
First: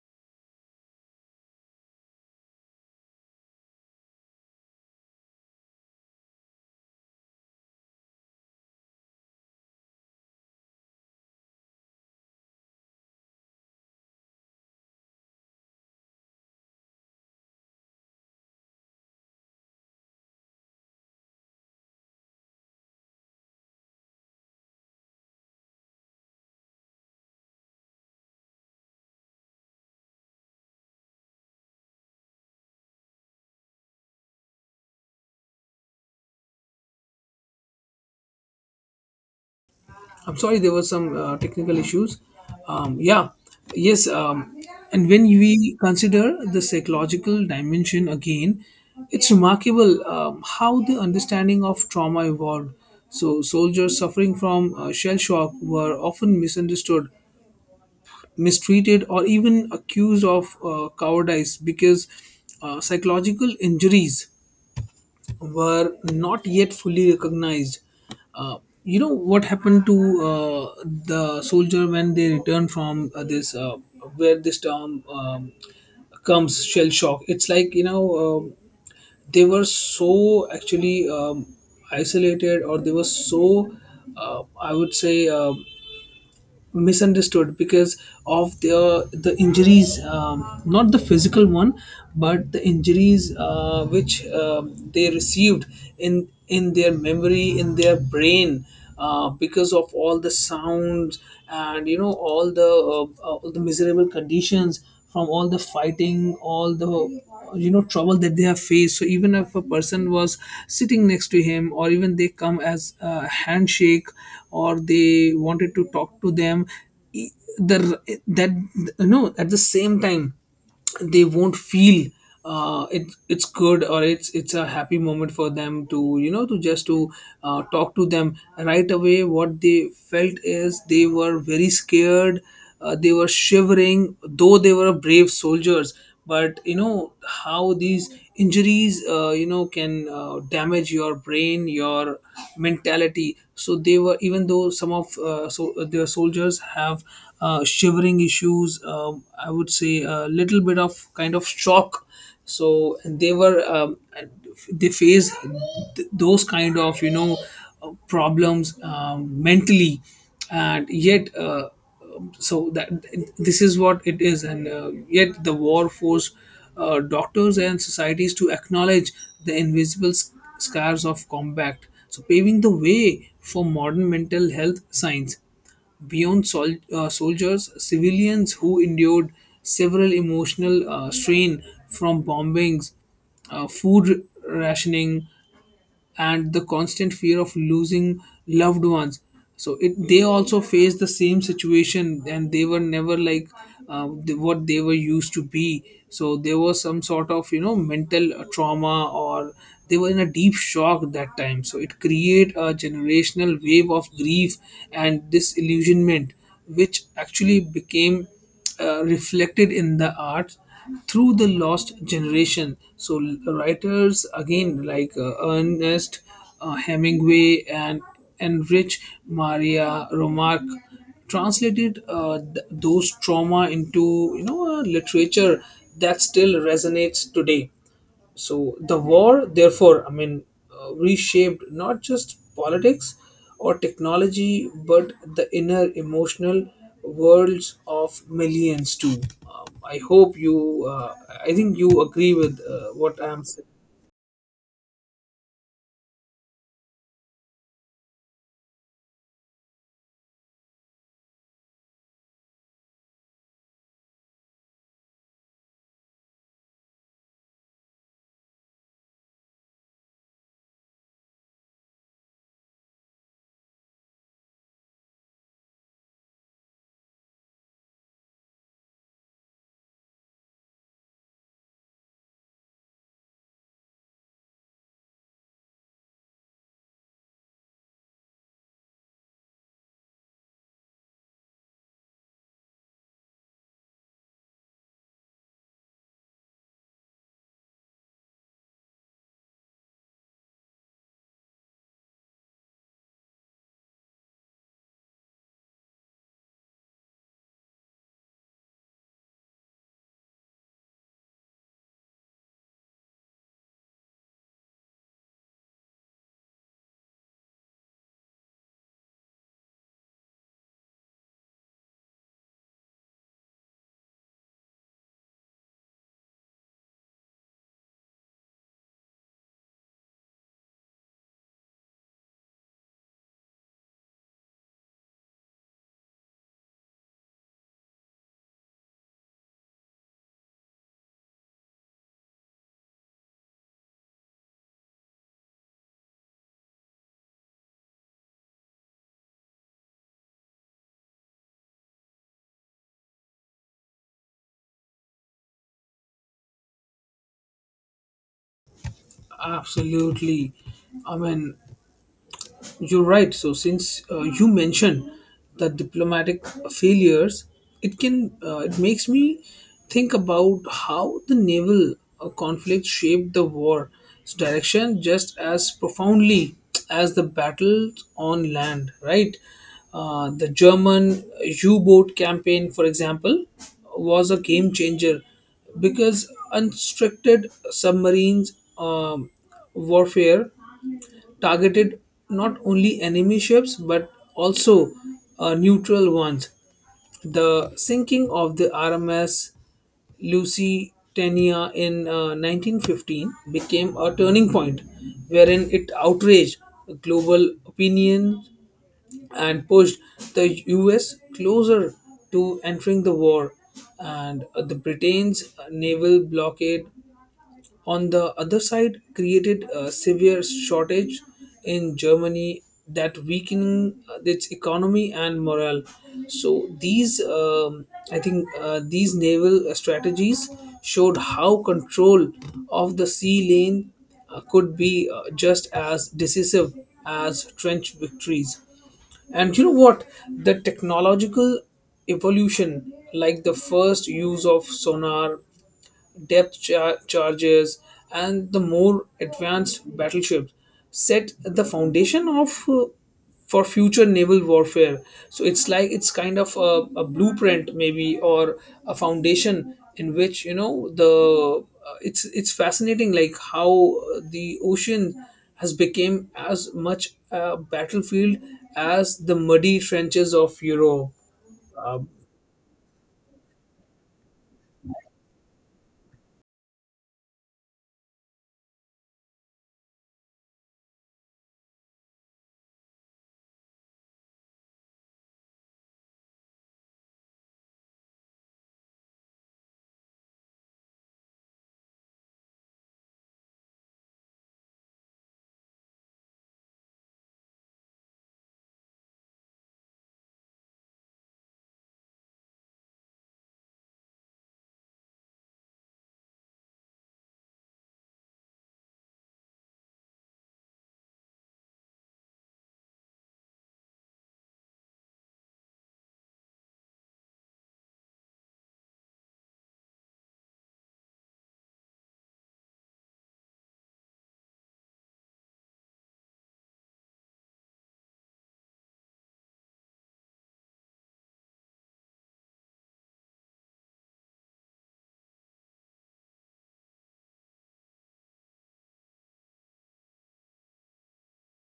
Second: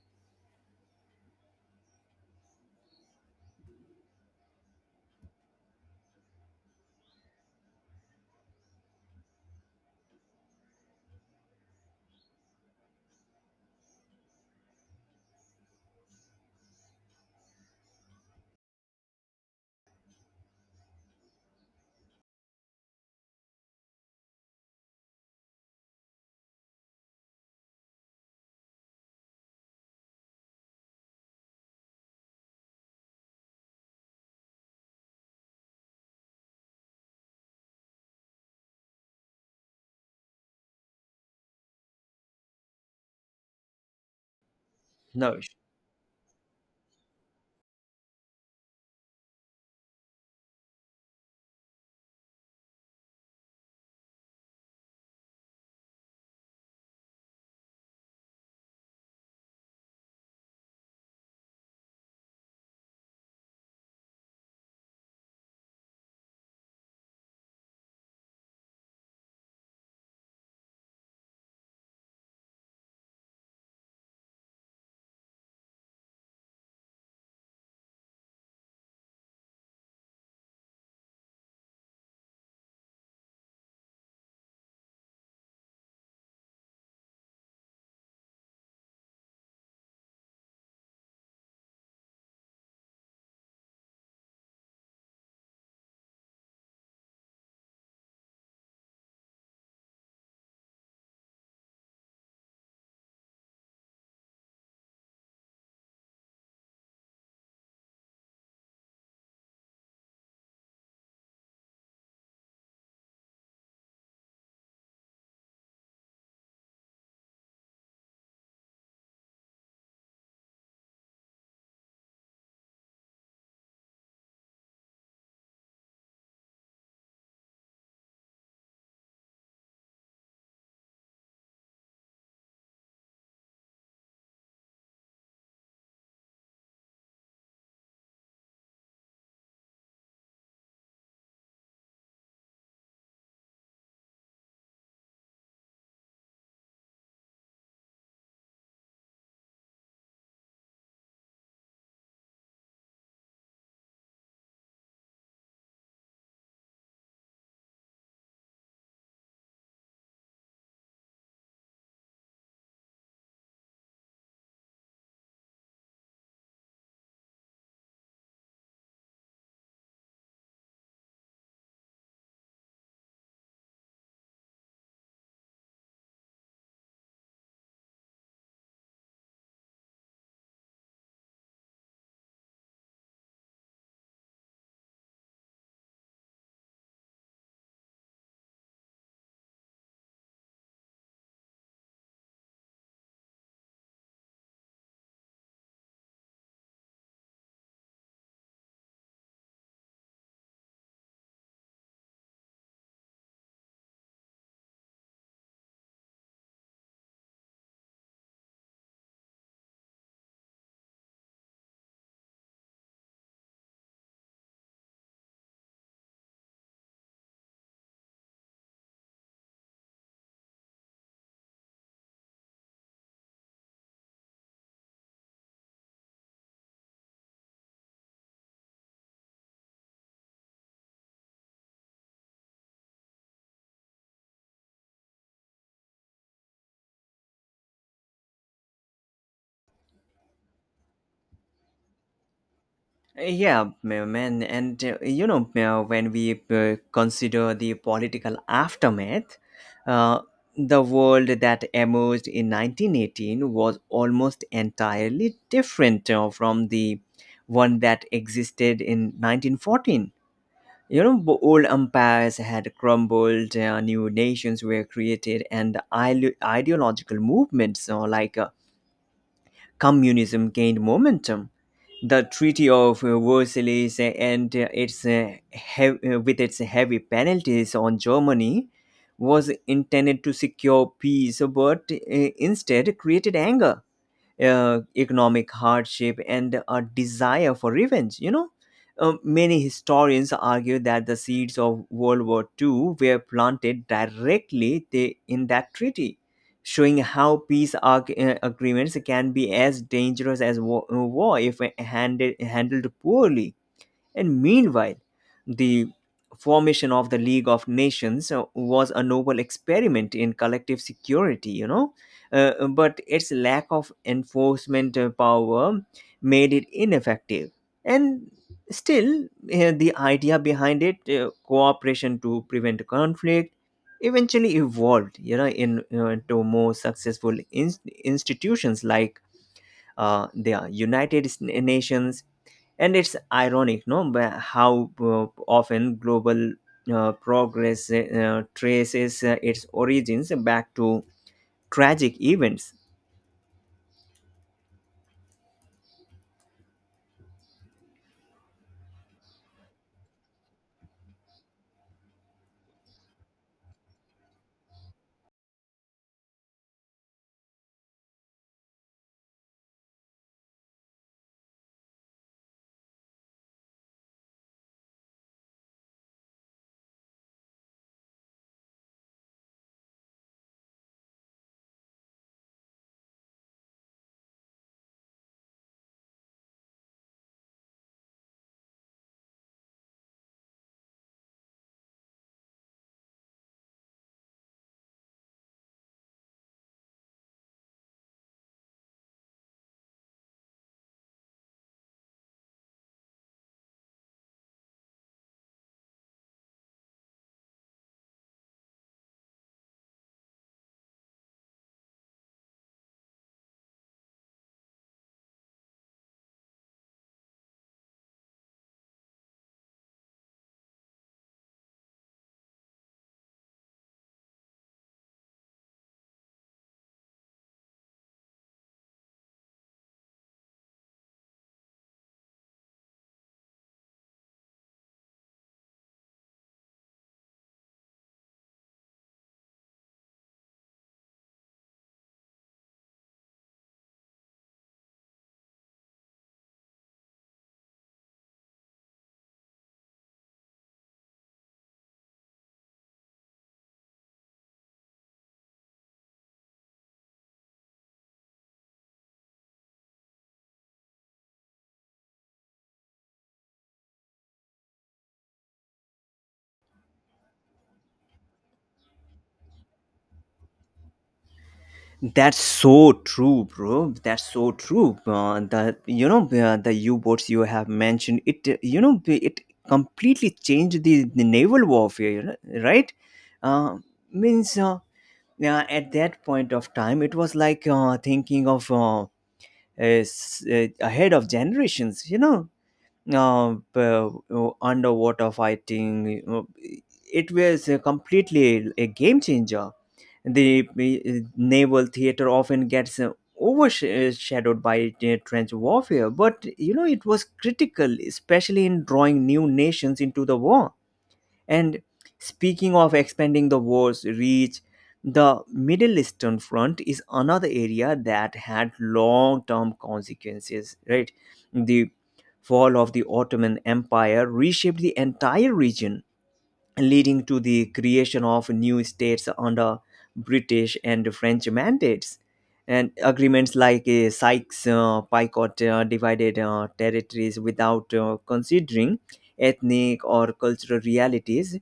I'm sorry, there were some uh, technical issues. Um, yeah, yes, um, and when
No.
we consider the psychological dimension again, it's remarkable um, how the understanding of trauma evolved. So, soldiers suffering from uh, shell shock were often misunderstood, mistreated or even accused of uh, cowardice, because uh, psychological injuries were not yet fully recognized. Uh, you know what happened to uh, the soldier when they returned from uh, this, uh, where this term um, comes, shell shock? It's like, you know, um they were so actually um, isolated, or they were so, uh, I would say, um misunderstood, because of the the injuries, um, not the physical one, but the injuries uh, which um they received in in their memory, in their brain, uh, because of all the sounds, and you know all the uh, uh, all the miserable conditions, from all the fighting, all the you know trouble that they have faced. So even if a person was sitting next to him, or even they come as a handshake, or they wanted to talk to them, e- the that, no, at the same time, they won't feel, uh, it, it's good, or it's it's a happy moment for them to, you know to just to, uh, talk to them right away. What they felt is they were very scared, uh, they were shivering, though they were brave soldiers. But you know how these injuries, uh, you know can uh, damage your brain, your mentality. So they were, even though some of uh, so uh, their soldiers have uh, shivering issues, um, I would say, a little bit of kind of shock. So they were, um, they face th- those kind of, you know, uh, problems, um, mentally. And yet, uh, um, so that this is what it is. And uh, yet the war forced uh, doctors and societies to acknowledge the invisible sc- scars of combat, so paving the way for modern mental health science. Beyond sol- uh, soldiers, civilians who endured several emotional uh, strain from bombings, uh, food rationing, and the constant fear of losing loved ones, so it they also faced the same situation, and they were never like uh, the, what they were used to be. So there was some sort of, you know, mental uh, trauma, or they were in a deep shock that time. So it create a generational wave of grief and disillusionment, which actually became uh, reflected in the art through the lost generation. So writers again like uh, Ernest uh, Hemingway and Enrich Maria Remarque translated uh, th- those trauma into you know uh, literature that still resonates today. So the war, therefore, I mean, uh, reshaped not just politics or technology, but the inner emotional worlds of millions too. Um, I hope you, uh, I think you agree with uh, what I'm saying.
Yeah, ma- man, and uh, you know, uh, when we uh, consider the political aftermath, uh, the world that emerged in nineteen eighteen was almost entirely different uh, from the one that existed in nineteen fourteen. You know, b- old empires had crumbled, uh, new nations were created, and ide- ideological movements uh, like uh, communism gained momentum. The Treaty of uh, Versailles, uh, and uh, its uh, hev- uh, with its heavy penalties on Germany, was intended to secure peace, but uh, instead created anger, uh, economic hardship, and a desire for revenge. You know, Uh, many historians argue that the seeds of World War Two were planted directly the- in that treaty, showing how peace arg- uh, agreements can be as dangerous as wa- uh, war if handed, handled poorly. And meanwhile, the formation of the League of Nations uh, was a noble experiment in collective security, you know, uh, but its lack of enforcement uh, power made it ineffective. And still, uh, the idea behind it, uh, cooperation to prevent conflict, eventually evolved, you know, in, uh, into more successful in- institutions like uh, the United Nations, and it's ironic, no, but how uh, often global uh, progress uh, traces uh, its origins back to tragic events.
Absolutely. I mean, You're right. So, since uh, you mentioned the diplomatic failures, it can uh, it makes me think about how the naval uh, conflict shaped the war's direction just as profoundly as the battles on land. Right, uh, the German U-boat campaign, for example, was a game changer because unrestricted submarines. Um, warfare targeted not only enemy ships but also uh, neutral ones. The sinking of the R M S Lusitania in uh, nineteen fifteen became a turning point wherein it outraged global opinion and pushed the U S closer to entering the war. And uh, the Britain's naval blockade, on the other side, created a severe shortage in Germany that weakening uh, its economy and morale. So these, um, I think, uh, these naval strategies showed how control of the sea lane uh, could be uh, just as decisive as trench victories. And you know what? The technological evolution, like the first use of sonar, depth char- charges, and the more advanced battleships set the foundation of uh, for future naval warfare. So it's like it's kind of a, a blueprint, maybe, or a foundation in which you know the uh, it's it's fascinating like how uh, the ocean has become as much a battlefield as the muddy trenches of Europe.
That's so true, bro. That's so true. Uh, the you know uh, the U-boats, you have mentioned it. uh, You know it completely changed the, the naval warfare, you know, right? Uh, means uh, yeah, at that point of time, it was like, uh, thinking of, Uh, is uh, ahead of generations, you know, uh, uh, underwater fighting, uh, it was uh, completely a game changer. The uh, naval theater often gets uh, overshadowed by uh, trench warfare, but you know it was critical, especially in drawing new nations into the war. And speaking of expanding the war's reach, the Middle Eastern Front is another area that had long term consequences, right? The fall of the Ottoman Empire reshaped the entire region, leading to the creation of new states under British and French mandates. And agreements like uh, Sykes-Picot uh, divided uh, territories without uh, considering ethnic or cultural realities,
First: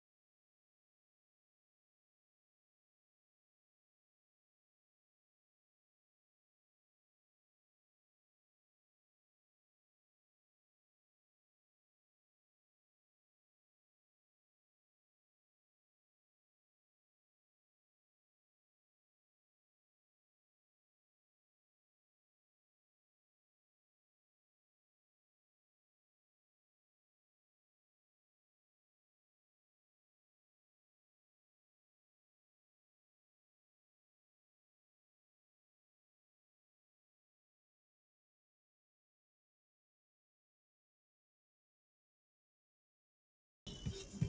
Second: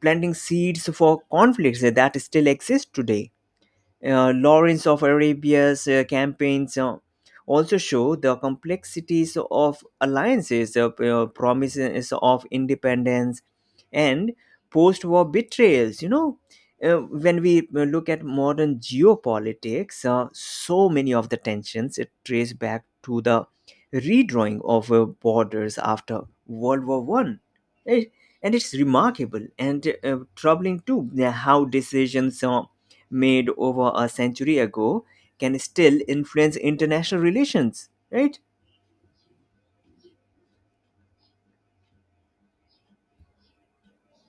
planting seeds for conflicts that still exist today. uh, Lawrence of Arabia's uh, campaigns uh, also show the complexities of alliances, uh, uh, promises of independence, and post war betrayals. You know, uh, when we uh, look at modern geopolitics, uh, so many of the tensions it trace back to the redrawing of uh, borders after World War One. Right? And it's remarkable, and uh, troubling too, uh, how decisions uh, made over a century ago can still influence international relations, right?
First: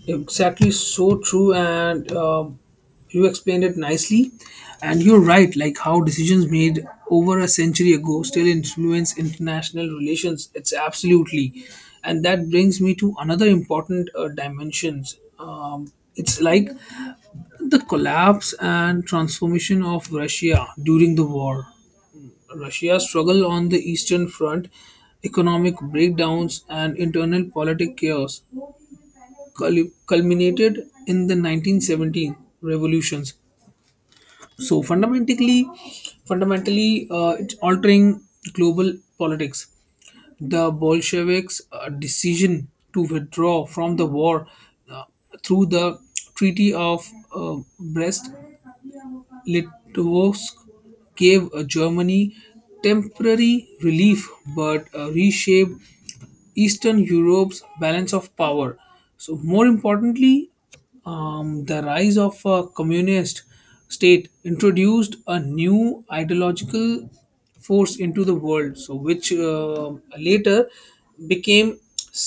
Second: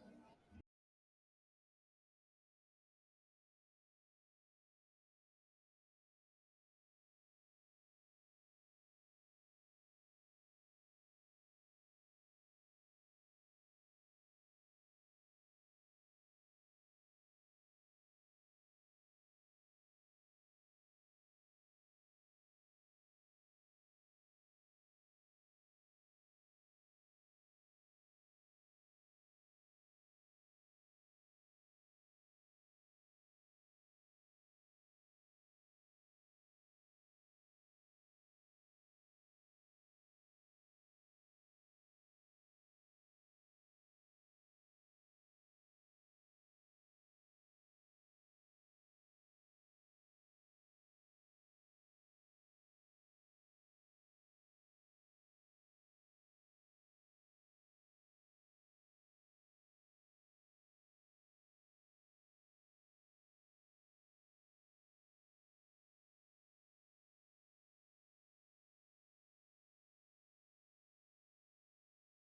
Exactly. So true. And um you explained it nicely, and you're right, like how decisions made over a century ago still influence international relations. It's absolutely. And that brings me to another important uh, dimensions. Um, it's like the collapse and transformation of Russia during the war. Russia's struggle on the Eastern Front, economic breakdowns, and internal politic chaos cul- culminated in the nineteen seventeen revolutions, so fundamentally fundamentally uh, it's altering global politics. The Bolsheviks' uh, decision to withdraw from the war uh, through the Treaty of uh, Brest Litovsk gave uh, Germany temporary relief but uh, reshaped Eastern Europe's balance of power. So, more importantly, um, the rise of a communist state introduced a new ideological force into the world, so which uh, later became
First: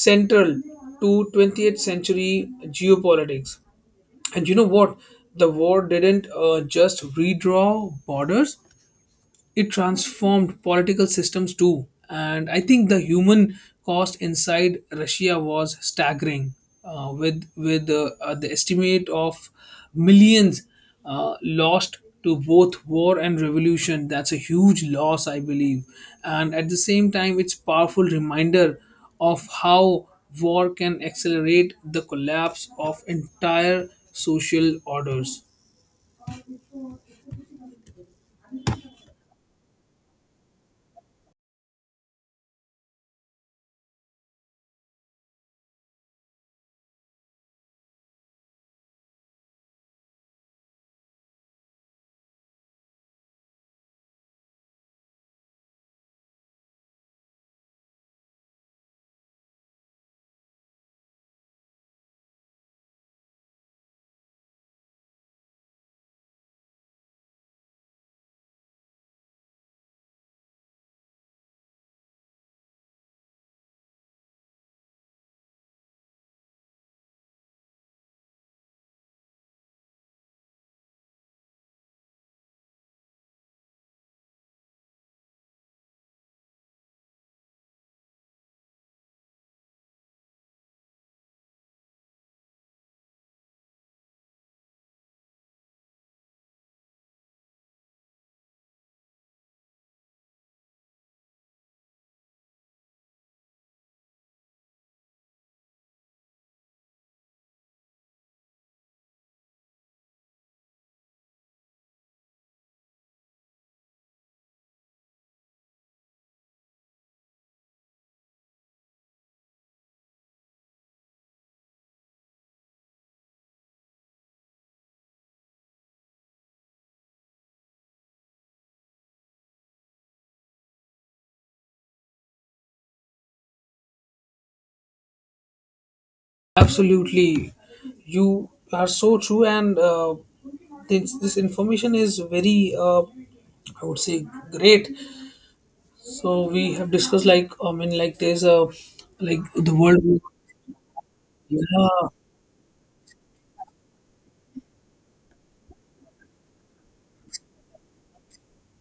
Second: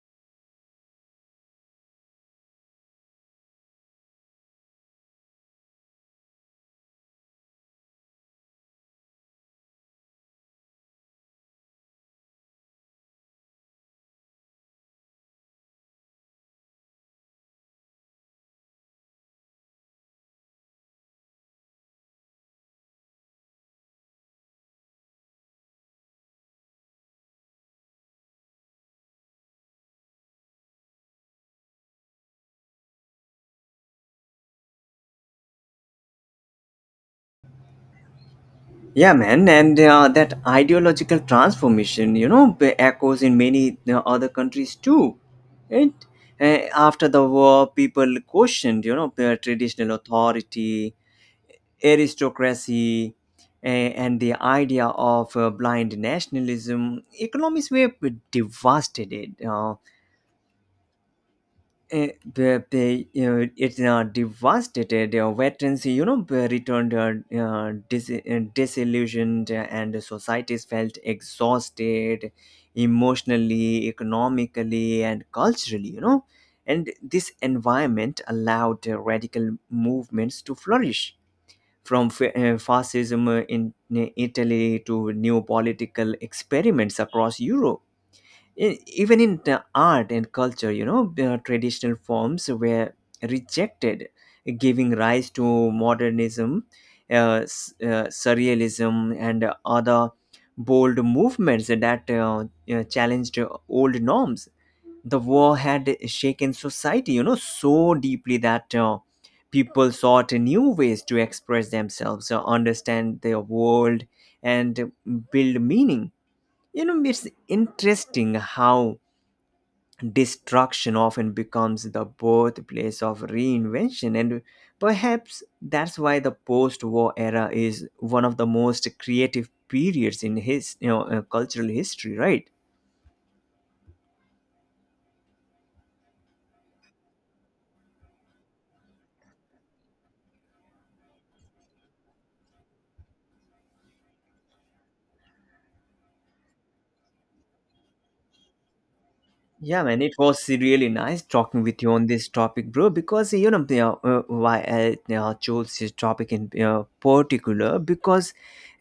central to twentieth century geopolitics. And you know what? The war didn't uh, just redraw borders; it transformed political systems too. And I think the human cost inside Russia was staggering, uh, with with uh, uh, the estimate of millions uh, lost to both war and revolution. That's a huge loss, I believe. And at the same time, it's powerful reminder of how war can accelerate the collapse of entire social orders.
Yeah, man, and uh, that ideological transformation, you know, b- echoes in many uh, other countries too, right? Uh, After the war, people questioned, you know, their traditional authority, aristocracy, a- and the idea of uh, blind nationalism. Economies were devastated. Uh, Uh, the- they, uh, it uh, devastated uh, veterans, you know, b- returned uh, uh, dis- uh, disillusioned, uh, and societies felt exhausted emotionally, economically, and culturally, you know. And this environment allowed uh, radical movements to flourish, from fa- uh, fascism uh, in uh, Italy to new political experiments across Europe. E- even in the art and culture, you know, uh, traditional forms were rejected, giving rise to modernism, uh, s- uh, surrealism, and uh, other bold movements that, uh, uh, challenged uh, old norms. The war had shaken society, you know, so deeply that, uh, people sought new ways to express themselves, uh, understand their world, and build meaning. You know, it's interesting how destruction often becomes the birthplace of reinvention, and perhaps that's why the post-war era is one of the most creative periods in his, you know, uh, cultural history, right?
Absolutely, you are so true, and uh, this, this information is very, uh, I would say, great. So we have discussed like I mean, like there's a like the
Yeah, man, it
world.
was really nice talking with you on
Yeah,
this topic, bro. Because you know you know, uh, why I uh, chose this topic in uh, particular, because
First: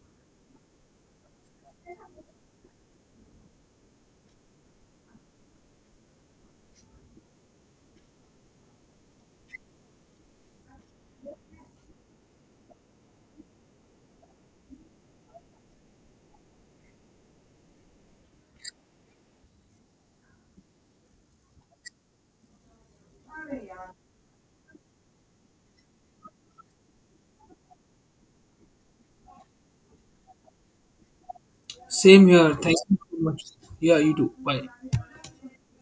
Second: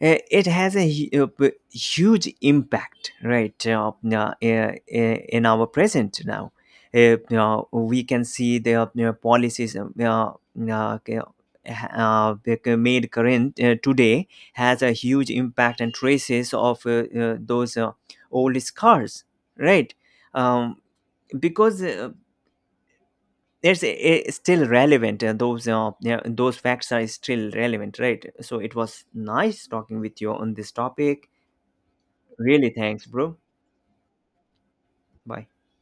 uh, it has a, hu- uh, b- huge impact, right, uh, uh, uh, in our present now. Uh, uh, we can see the uh, uh, policies uh, uh, uh, uh, made current uh, today has a huge impact and traces of uh, uh, those uh, old scars, right? um, because uh, it's uh, still relevant, uh, those uh, yeah, those facts are still relevant, right? So it was nice talking with you on this topic.
same here.
Really
Thank you
thanks,
so
bro.
much. Yeah, you do. Bye.
Bye.